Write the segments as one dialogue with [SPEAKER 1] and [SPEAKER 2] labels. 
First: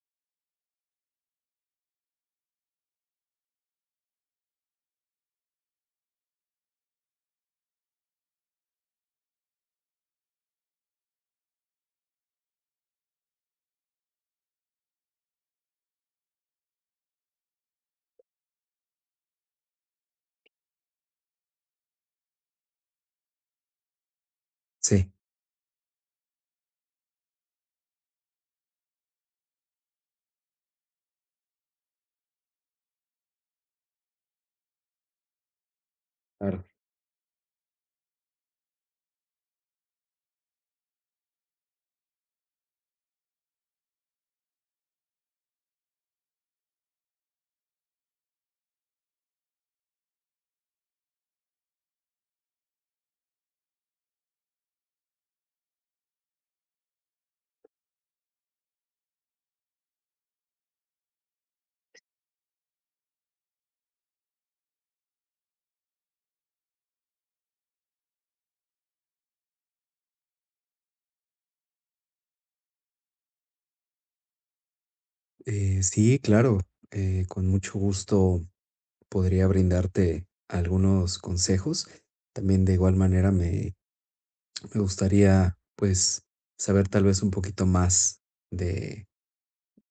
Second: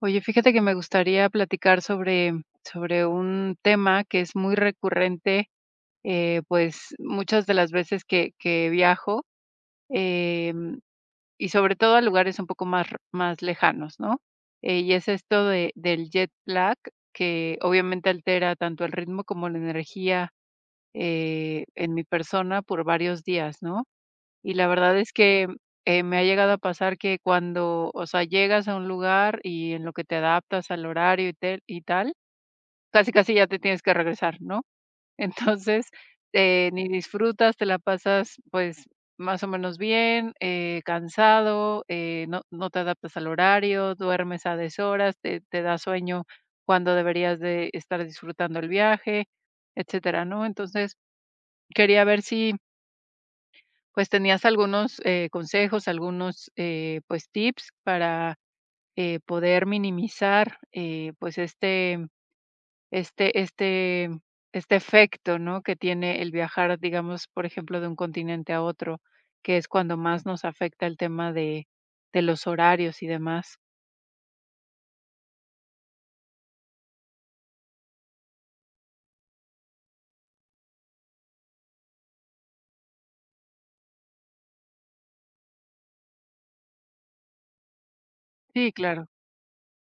[SPEAKER 1] Oye, fíjate que me gustaría platicar sobre, sobre un tema que es muy recurrente. Pues muchas de las veces que viajo em, y sobre todo a lugares un poco más, más lejanos, ¿no? Y es esto de, del jet lag, que obviamente altera tanto el ritmo como la energía en mi persona por varios días, ¿no? Y la verdad es
[SPEAKER 2] Sí.
[SPEAKER 1] que me ha llegado a pasar que cuando, o sea, llegas a un lugar y en lo que te adaptas al horario y tel y tal, casi, casi ya te tienes que regresar, ¿no? Entonces,
[SPEAKER 2] Claro.
[SPEAKER 1] ni disfrutas, te la pasas, pues, más o menos bien, cansado, no te adaptas al horario, duermes a deshoras, te da sueño cuando deberías de estar disfrutando el viaje, etcétera, ¿no? Entonces, quería ver si pues, ¿tenías algunos, consejos, algunos, pues, tips para, poder minimizar, pues, este este este efecto, ¿no?, que tiene el viajar, digamos, por ejemplo, de un continente a otro, que es cuando más nos afecta el tema de los horarios y demás.
[SPEAKER 2] Sí, claro, con mucho gusto podría brindarte algunos consejos. También de igual manera me gustaría pues saber tal vez un poquito más
[SPEAKER 1] Sí,
[SPEAKER 2] de,
[SPEAKER 1] claro.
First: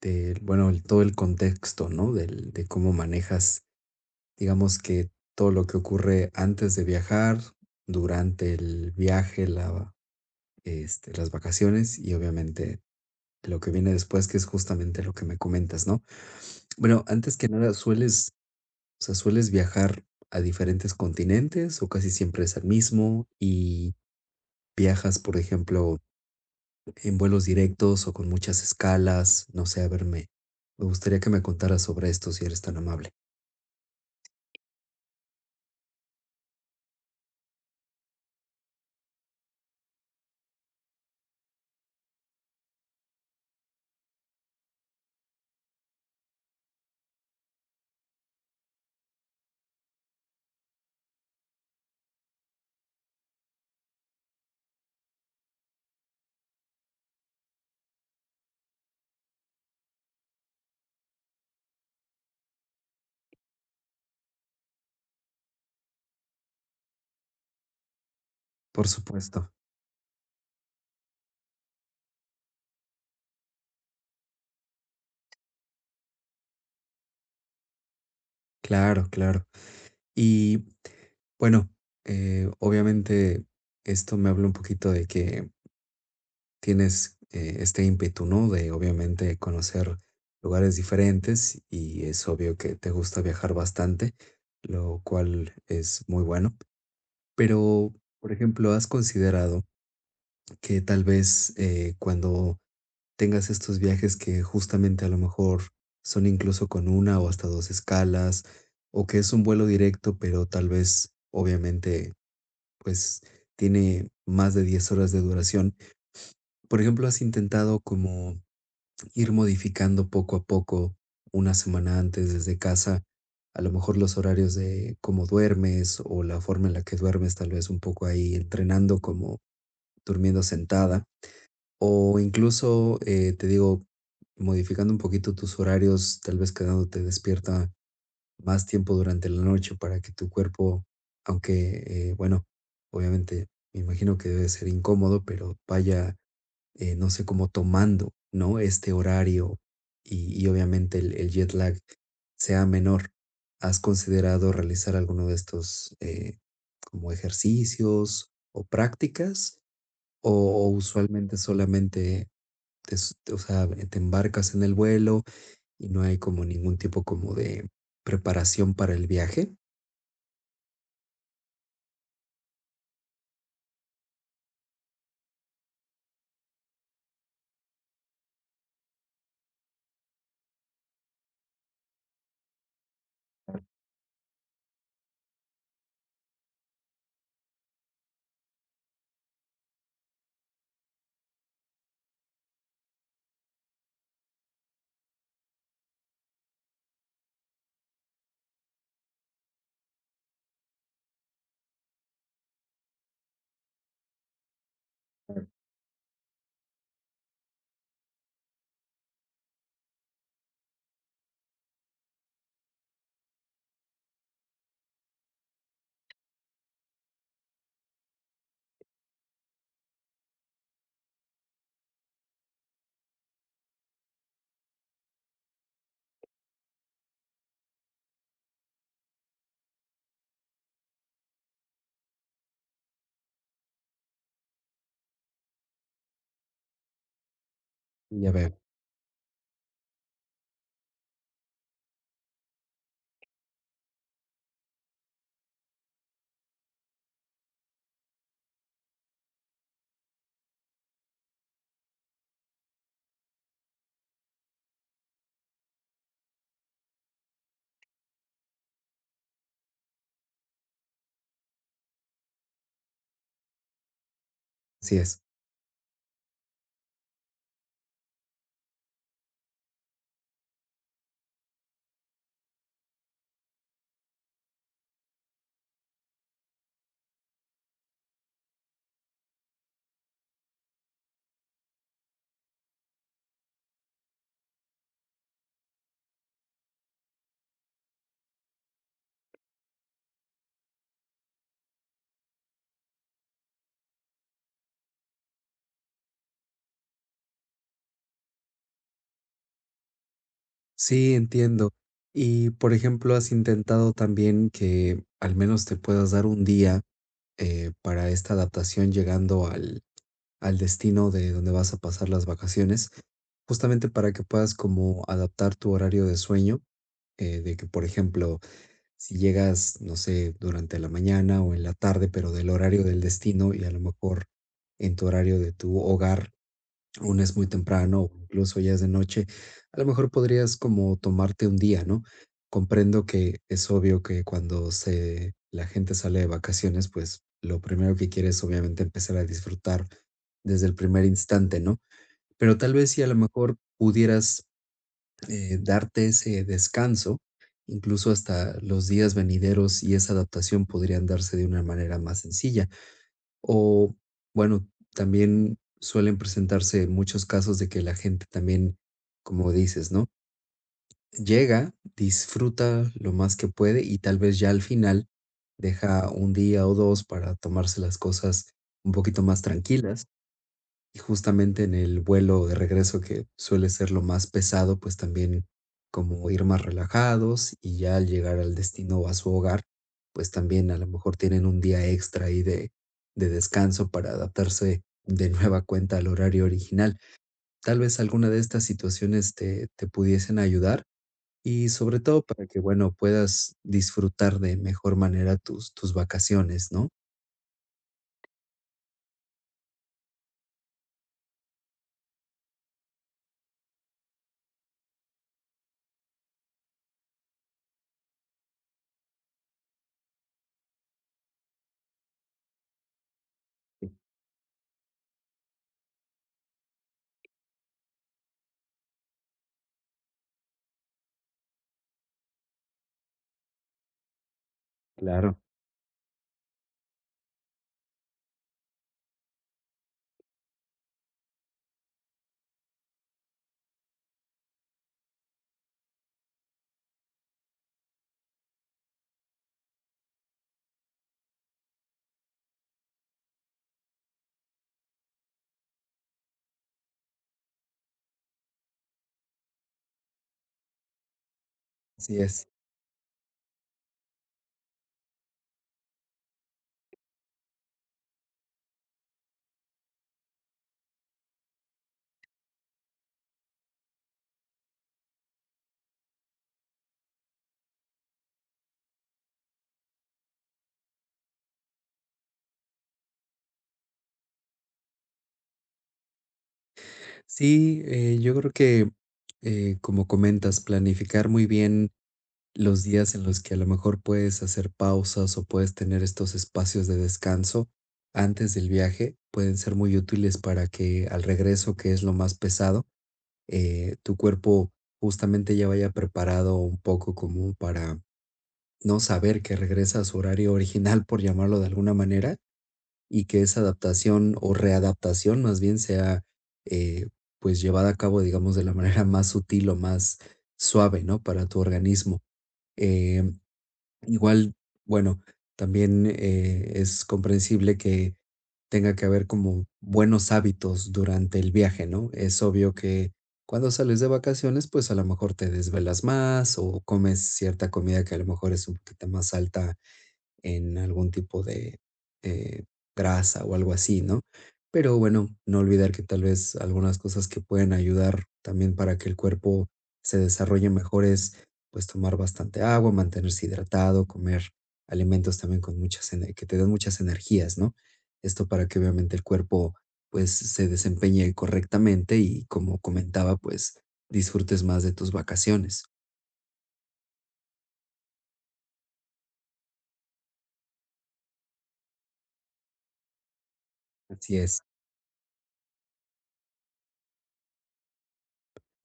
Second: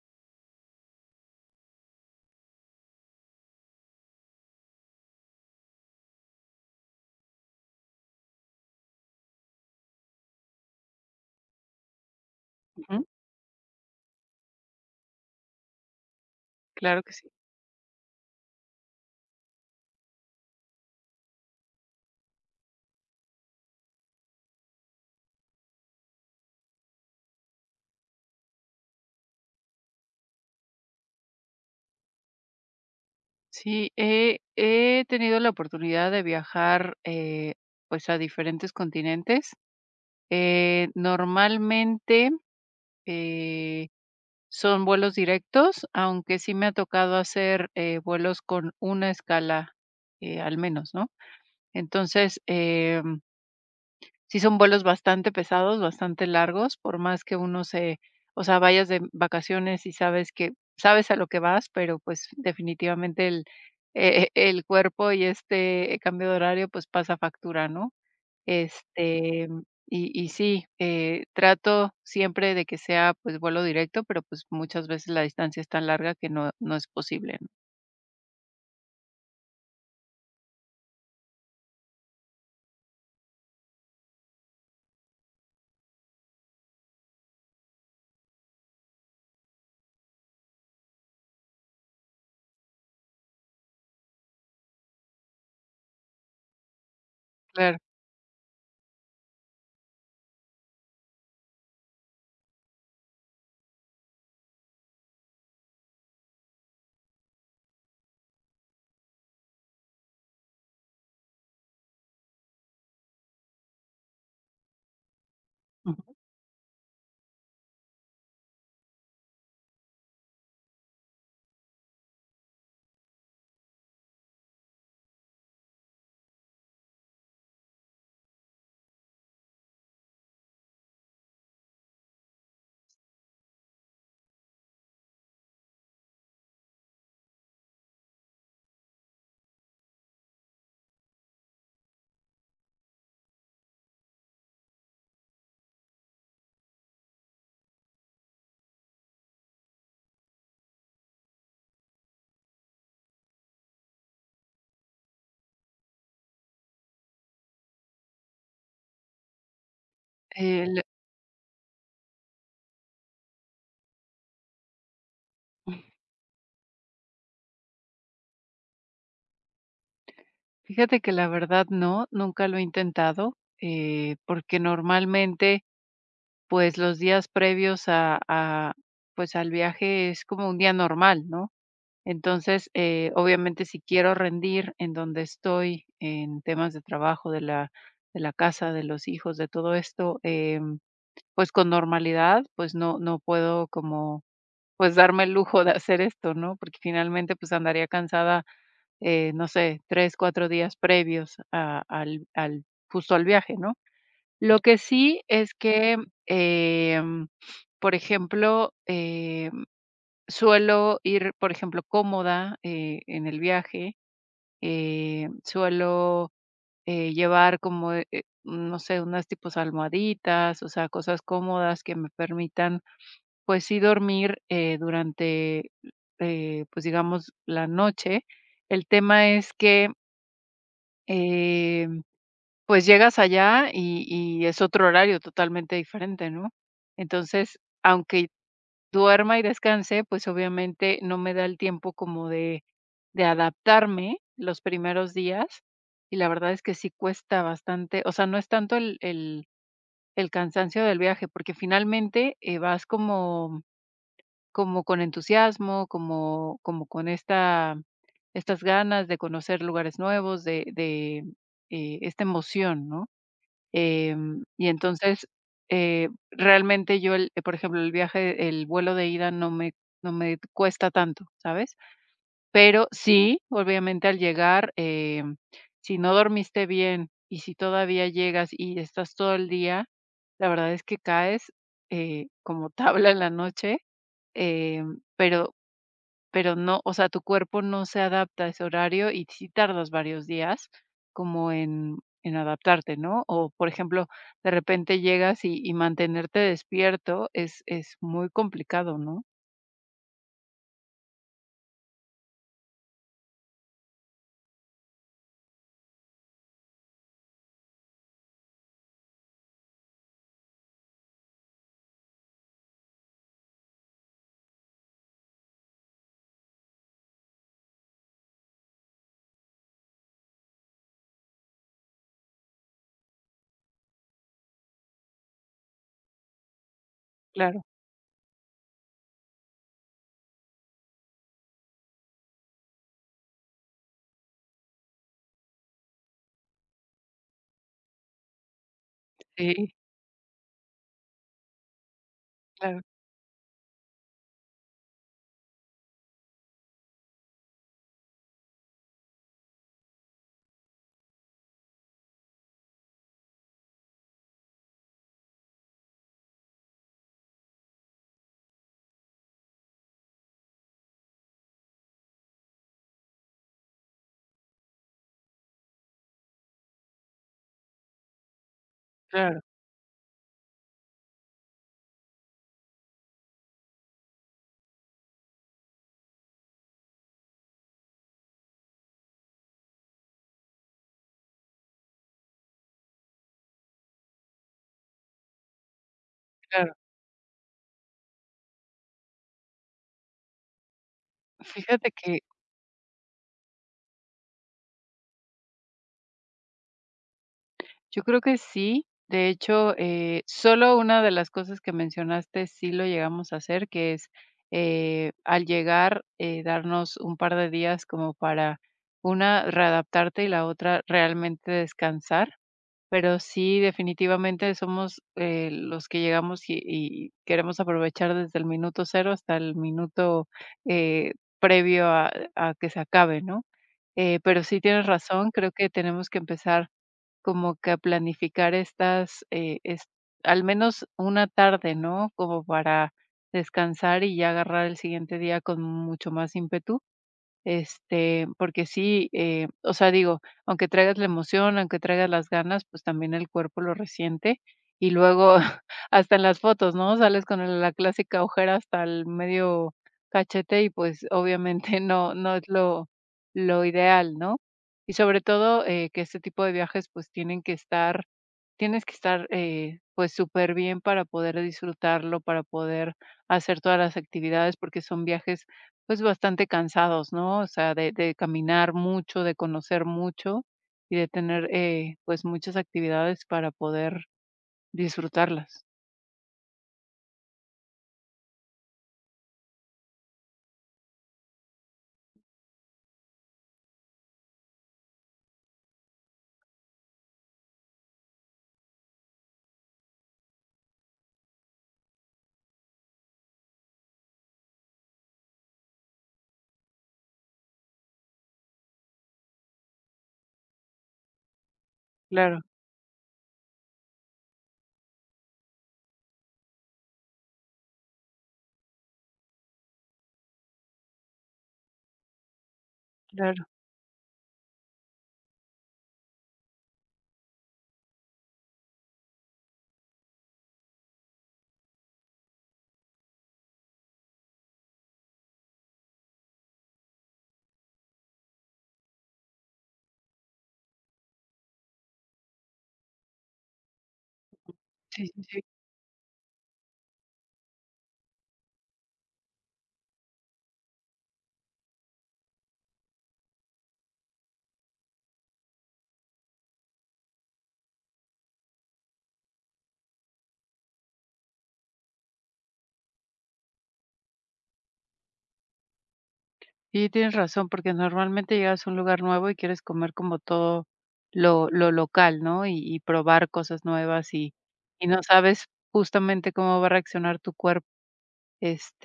[SPEAKER 2] bueno, el- todo el contexto, ¿no? De cómo manejas, digamos que todo lo que ocurre antes de viajar, durante el viaje, este, las vacaciones y obviamente
[SPEAKER 1] Ujú.
[SPEAKER 2] de lo que viene después, que es justamente lo que me comentas, ¿no?
[SPEAKER 1] Claro
[SPEAKER 2] Bueno,
[SPEAKER 1] que sí.
[SPEAKER 2] antes que nada, o sea, ¿sueles viajar a diferentes continentes o casi siempre es al mismo? Y viajas, por ejemplo, ¿en vuelos directos o con muchas escalas? No sé, a verme. Me gustaría que me contaras sobre esto si eres tan amable.
[SPEAKER 1] Sí, he tenido la oportunidad de viajar, pues, a diferentes continentes. Normalmente Eh, son vuelos directos, aunque sí me ha tocado hacer, vuelos con una escala, al menos, ¿no? Entonces, sí son vuelos bastante pesados, bastante largos, por más que uno se o sea, vayas de vacaciones y sabes a lo que vas, pero, pues, definitivamente el cuerpo y este cambio de horario, pues, pasa factura, ¿no?
[SPEAKER 2] Por
[SPEAKER 1] Este,
[SPEAKER 2] supuesto,
[SPEAKER 1] y sí, trato siempre de que sea, pues, vuelo directo, pero, pues, muchas veces la distancia es tan larga que no es posible, ¿no?
[SPEAKER 2] claro, claro. Y bueno, obviamente esto me habla un poquito de que tienes, este ímpetu, ¿no? De obviamente conocer lugares diferentes y es obvio que te gusta viajar bastante, lo cual es muy bueno.
[SPEAKER 1] Claro.
[SPEAKER 2] Pero, por ejemplo, ¿has considerado que tal vez, cuando tengas estos viajes que justamente a lo mejor son incluso con una o hasta 2 escalas, o que es un vuelo directo, pero tal vez, obviamente, pues tiene más de 10 horas de duración?
[SPEAKER 1] Ujú.
[SPEAKER 2] Por ejemplo, ¿has intentado como ir modificando poco a poco, una semana antes desde casa, a lo mejor los horarios de cómo duermes o la forma en la que duermes, tal vez un poco ahí entrenando como durmiendo sentada o incluso, te digo, modificando un poquito tus horarios, tal vez quedándote despierta más tiempo durante la noche para que tu cuerpo, aunque, bueno, obviamente me imagino que debe ser incómodo, pero vaya no sé, como tomando, ¿no? Este horario y obviamente el jet lag sea menor. ¿Has considerado realizar alguno de estos como ejercicios o prácticas? ¿O, o
[SPEAKER 1] El
[SPEAKER 2] usualmente solamente s- o sea, te embarcas en el vuelo y no hay como ningún tipo como de preparación para el viaje?
[SPEAKER 1] Fíjate que la verdad no, nunca lo he intentado, porque normalmente, pues, los días previos pues, al viaje es como un día normal, ¿no? Entonces, obviamente, si quiero rendir en donde estoy, en temas de trabajo, de la casa, de los hijos, de todo esto, pues con normalidad, pues no, no puedo como, pues darme el lujo de hacer esto, ¿no? Porque finalmente, pues andaría cansada, no sé, tres, cuatro días previos al, justo al viaje, ¿no? Lo que sí es que, em, por ejemplo, suelo ir, por ejemplo, cómoda, en el viaje, suelo, llevar como, no sé, unas tipos almohaditas, o sea, cosas cómodas que me permitan, pues sí dormir, durante, pues, digamos, la noche. El tema es que, eh, pues llegas allá y es otro horario totalmente diferente, ¿no? Entonces, aunque
[SPEAKER 2] Ya veo,
[SPEAKER 1] duerma y descanse, pues, obviamente, no me da el tiempo como de adaptarme los primeros días, y la verdad es que sí cuesta bastante. O sea, no es tanto el cansancio del viaje, porque finalmente, vas como como con entusiasmo, como como con estas ganas de conocer lugares nuevos, de esta emoción, ¿no? Y
[SPEAKER 2] así es.
[SPEAKER 1] entonces, realmente yo el por ejemplo, el viaje el vuelo de ida no me cuesta tanto, ¿sabes? Pero sí, obviamente, al llegar, si no dormiste bien y si todavía llegas y estás todo el día, la verdad es que caes, como tabla en la noche, em, pero pero no, o sea, tu cuerpo no se adapta a ese horario y sí tardas varios días como en adaptarte, ¿no? O, por ejemplo, de repente llegas y mantenerte despierto es muy complicado, ¿no?
[SPEAKER 2] Sí, entiendo. Y por ejemplo, ¿has intentado también que al menos te puedas dar un día para esta adaptación llegando al destino de donde vas a pasar las vacaciones, justamente para que puedas como adaptar tu horario de sueño, de que, por ejemplo, si llegas, no sé, durante la mañana o en la tarde, pero del horario del destino y a lo mejor en tu horario de tu hogar aún es muy
[SPEAKER 1] Claro.
[SPEAKER 2] temprano, o incluso ya es de noche, a lo mejor podrías como tomarte un día, ¿no? Comprendo que es obvio que cuando se, la gente sale de vacaciones, pues lo primero que quiere es obviamente empezar a
[SPEAKER 1] Sí,
[SPEAKER 2] disfrutar desde el primer instante, ¿no? Pero tal
[SPEAKER 1] claro,
[SPEAKER 2] vez si a lo mejor pudieras darte ese descanso, incluso hasta los días venideros y esa adaptación podrían darse de una manera más sencilla. O bueno, también suelen presentarse muchos casos de que la gente también, como dices, ¿no? Llega, disfruta lo más que puede y tal vez ya al final deja un día o dos para tomarse las cosas un poquito
[SPEAKER 1] claro,
[SPEAKER 2] más tranquilas y justamente en el vuelo de regreso, que suele ser lo más pesado, pues también como ir más relajados y ya al llegar al destino o a su hogar, pues también a lo mejor tienen un día extra ahí de descanso para adaptarse de nueva cuenta al horario
[SPEAKER 1] claro.
[SPEAKER 2] original. Tal vez alguna de estas situaciones te pudiesen ayudar y
[SPEAKER 1] Fíjate
[SPEAKER 2] sobre
[SPEAKER 1] que
[SPEAKER 2] todo para que, bueno, puedas disfrutar de mejor manera tus vacaciones, ¿no?
[SPEAKER 1] Yo creo que sí. De hecho, solo una de las cosas que mencionaste sí lo llegamos a hacer, que es al llegar, darnos un par de días como para una, readaptarte y la otra, realmente descansar. Pero sí, definitivamente somos los que llegamos y queremos aprovechar desde el minuto cero hasta el minuto eh, previo a que se acabe, ¿no? Pero sí tienes razón,
[SPEAKER 2] Claro.
[SPEAKER 1] creo que tenemos que empezar como que a planificar estas, es al menos una tarde, ¿no? Como para descansar y ya agarrar el siguiente día con mucho más ímpetu. Este, porque sí, o sea, digo, aunque traigas la emoción, aunque traigas las ganas, pues también el cuerpo lo resiente. Y luego, hasta en las fotos, ¿no? Sales con la clásica ojera hasta el medio cachete y pues obviamente no,
[SPEAKER 2] Así
[SPEAKER 1] no
[SPEAKER 2] es.
[SPEAKER 1] es lo ideal, ¿no? Y sobre todo que este tipo de viajes pues tienen que estar, tienes que estar pues súper bien para poder disfrutarlo, para poder hacer todas las actividades, porque son viajes pues, bastante cansados, ¿no? O sea, de caminar mucho, de conocer mucho y de tener, pues, muchas actividades para poder disfrutarlas.
[SPEAKER 2] Sí, yo creo que, como comentas, planificar muy bien los días en los que a lo mejor puedes hacer pausas o puedes tener estos espacios de descanso antes del viaje pueden ser muy útiles para que al regreso, que es lo más pesado, tu cuerpo justamente ya vaya preparado un poco como para no saber que regresa a su horario original, por llamarlo de alguna manera,
[SPEAKER 1] Claro,
[SPEAKER 2] y que esa adaptación o readaptación más bien sea eh, pues llevada a cabo, digamos, de la manera más sutil o más suave, ¿no? Para tu organismo. Eh,
[SPEAKER 1] claro.
[SPEAKER 2] igual, bueno, también es comprensible que tenga que haber como buenos hábitos durante el viaje, ¿no? Es obvio que cuando sales de vacaciones, pues a lo mejor te desvelas más o comes cierta comida que a lo mejor es un poquito más alta en algún tipo de eh, grasa o algo así, ¿no? Pero
[SPEAKER 1] Sí, sí,
[SPEAKER 2] bueno,
[SPEAKER 1] sí.
[SPEAKER 2] no olvidar que tal vez algunas cosas que pueden ayudar también para que el cuerpo se desarrolle mejor es pues tomar bastante agua, mantenerse hidratado, comer alimentos también con muchas ener- que te den muchas energías, ¿no? Esto para que obviamente el cuerpo pues se desempeñe correctamente y como comentaba, pues disfrutes más de tus vacaciones.
[SPEAKER 1] Y tienes razón, porque normalmente llegas a un lugar nuevo y quieres comer como todo lo local, ¿no? Y probar cosas nuevas
[SPEAKER 2] Así es.
[SPEAKER 1] y no sabes justamente cómo va a reaccionar tu cuerpo,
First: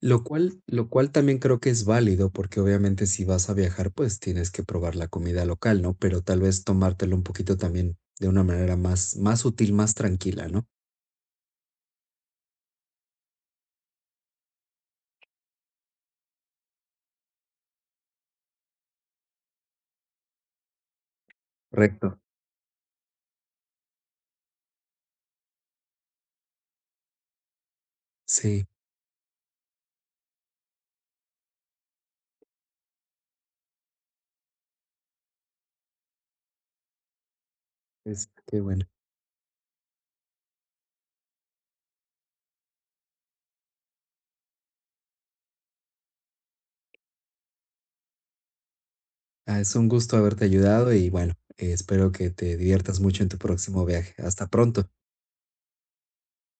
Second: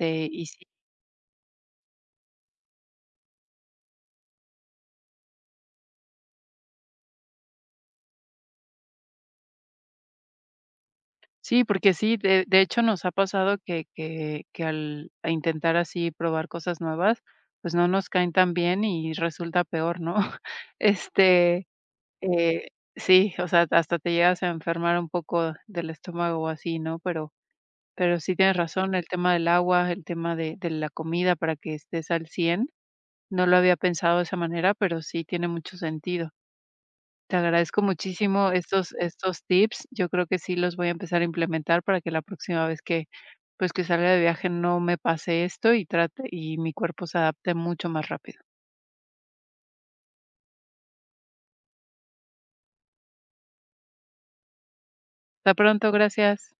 [SPEAKER 2] Lo
[SPEAKER 1] y
[SPEAKER 2] cual,
[SPEAKER 1] sí.
[SPEAKER 2] lo cual también creo que es válido, porque obviamente si vas a viajar, pues tienes que probar la comida local, ¿no? Pero tal vez tomártelo un poquito también de una manera más, más sutil, más tranquila, ¿no?
[SPEAKER 1] Sí, porque sí, de hecho, nos ha pasado que que al a intentar así probar cosas nuevas, pues, no nos caen tan bien y resulta peor, ¿no? Este,
[SPEAKER 2] Correcto.
[SPEAKER 1] eh, sí, o sea, hasta te llegas a enfermar un poco del estómago o así, ¿no? Pero sí tienes
[SPEAKER 2] Sí,
[SPEAKER 1] razón, el tema del agua, el tema de la comida para que estés al 100, no lo había pensado de esa manera, pero sí tiene mucho sentido. Te agradezco
[SPEAKER 2] es
[SPEAKER 1] muchísimo
[SPEAKER 2] qué bueno.
[SPEAKER 1] estos estos tips. Yo creo que sí los voy a empezar a implementar para que la próxima vez pues, que salga de viaje no me pase esto y trate y mi cuerpo se adapte mucho más rápido.
[SPEAKER 2] Ah, es un gusto haberte ayudado y bueno, espero que te diviertas mucho en tu próximo viaje. Hasta pronto.
[SPEAKER 1] Hasta pronto, gracias.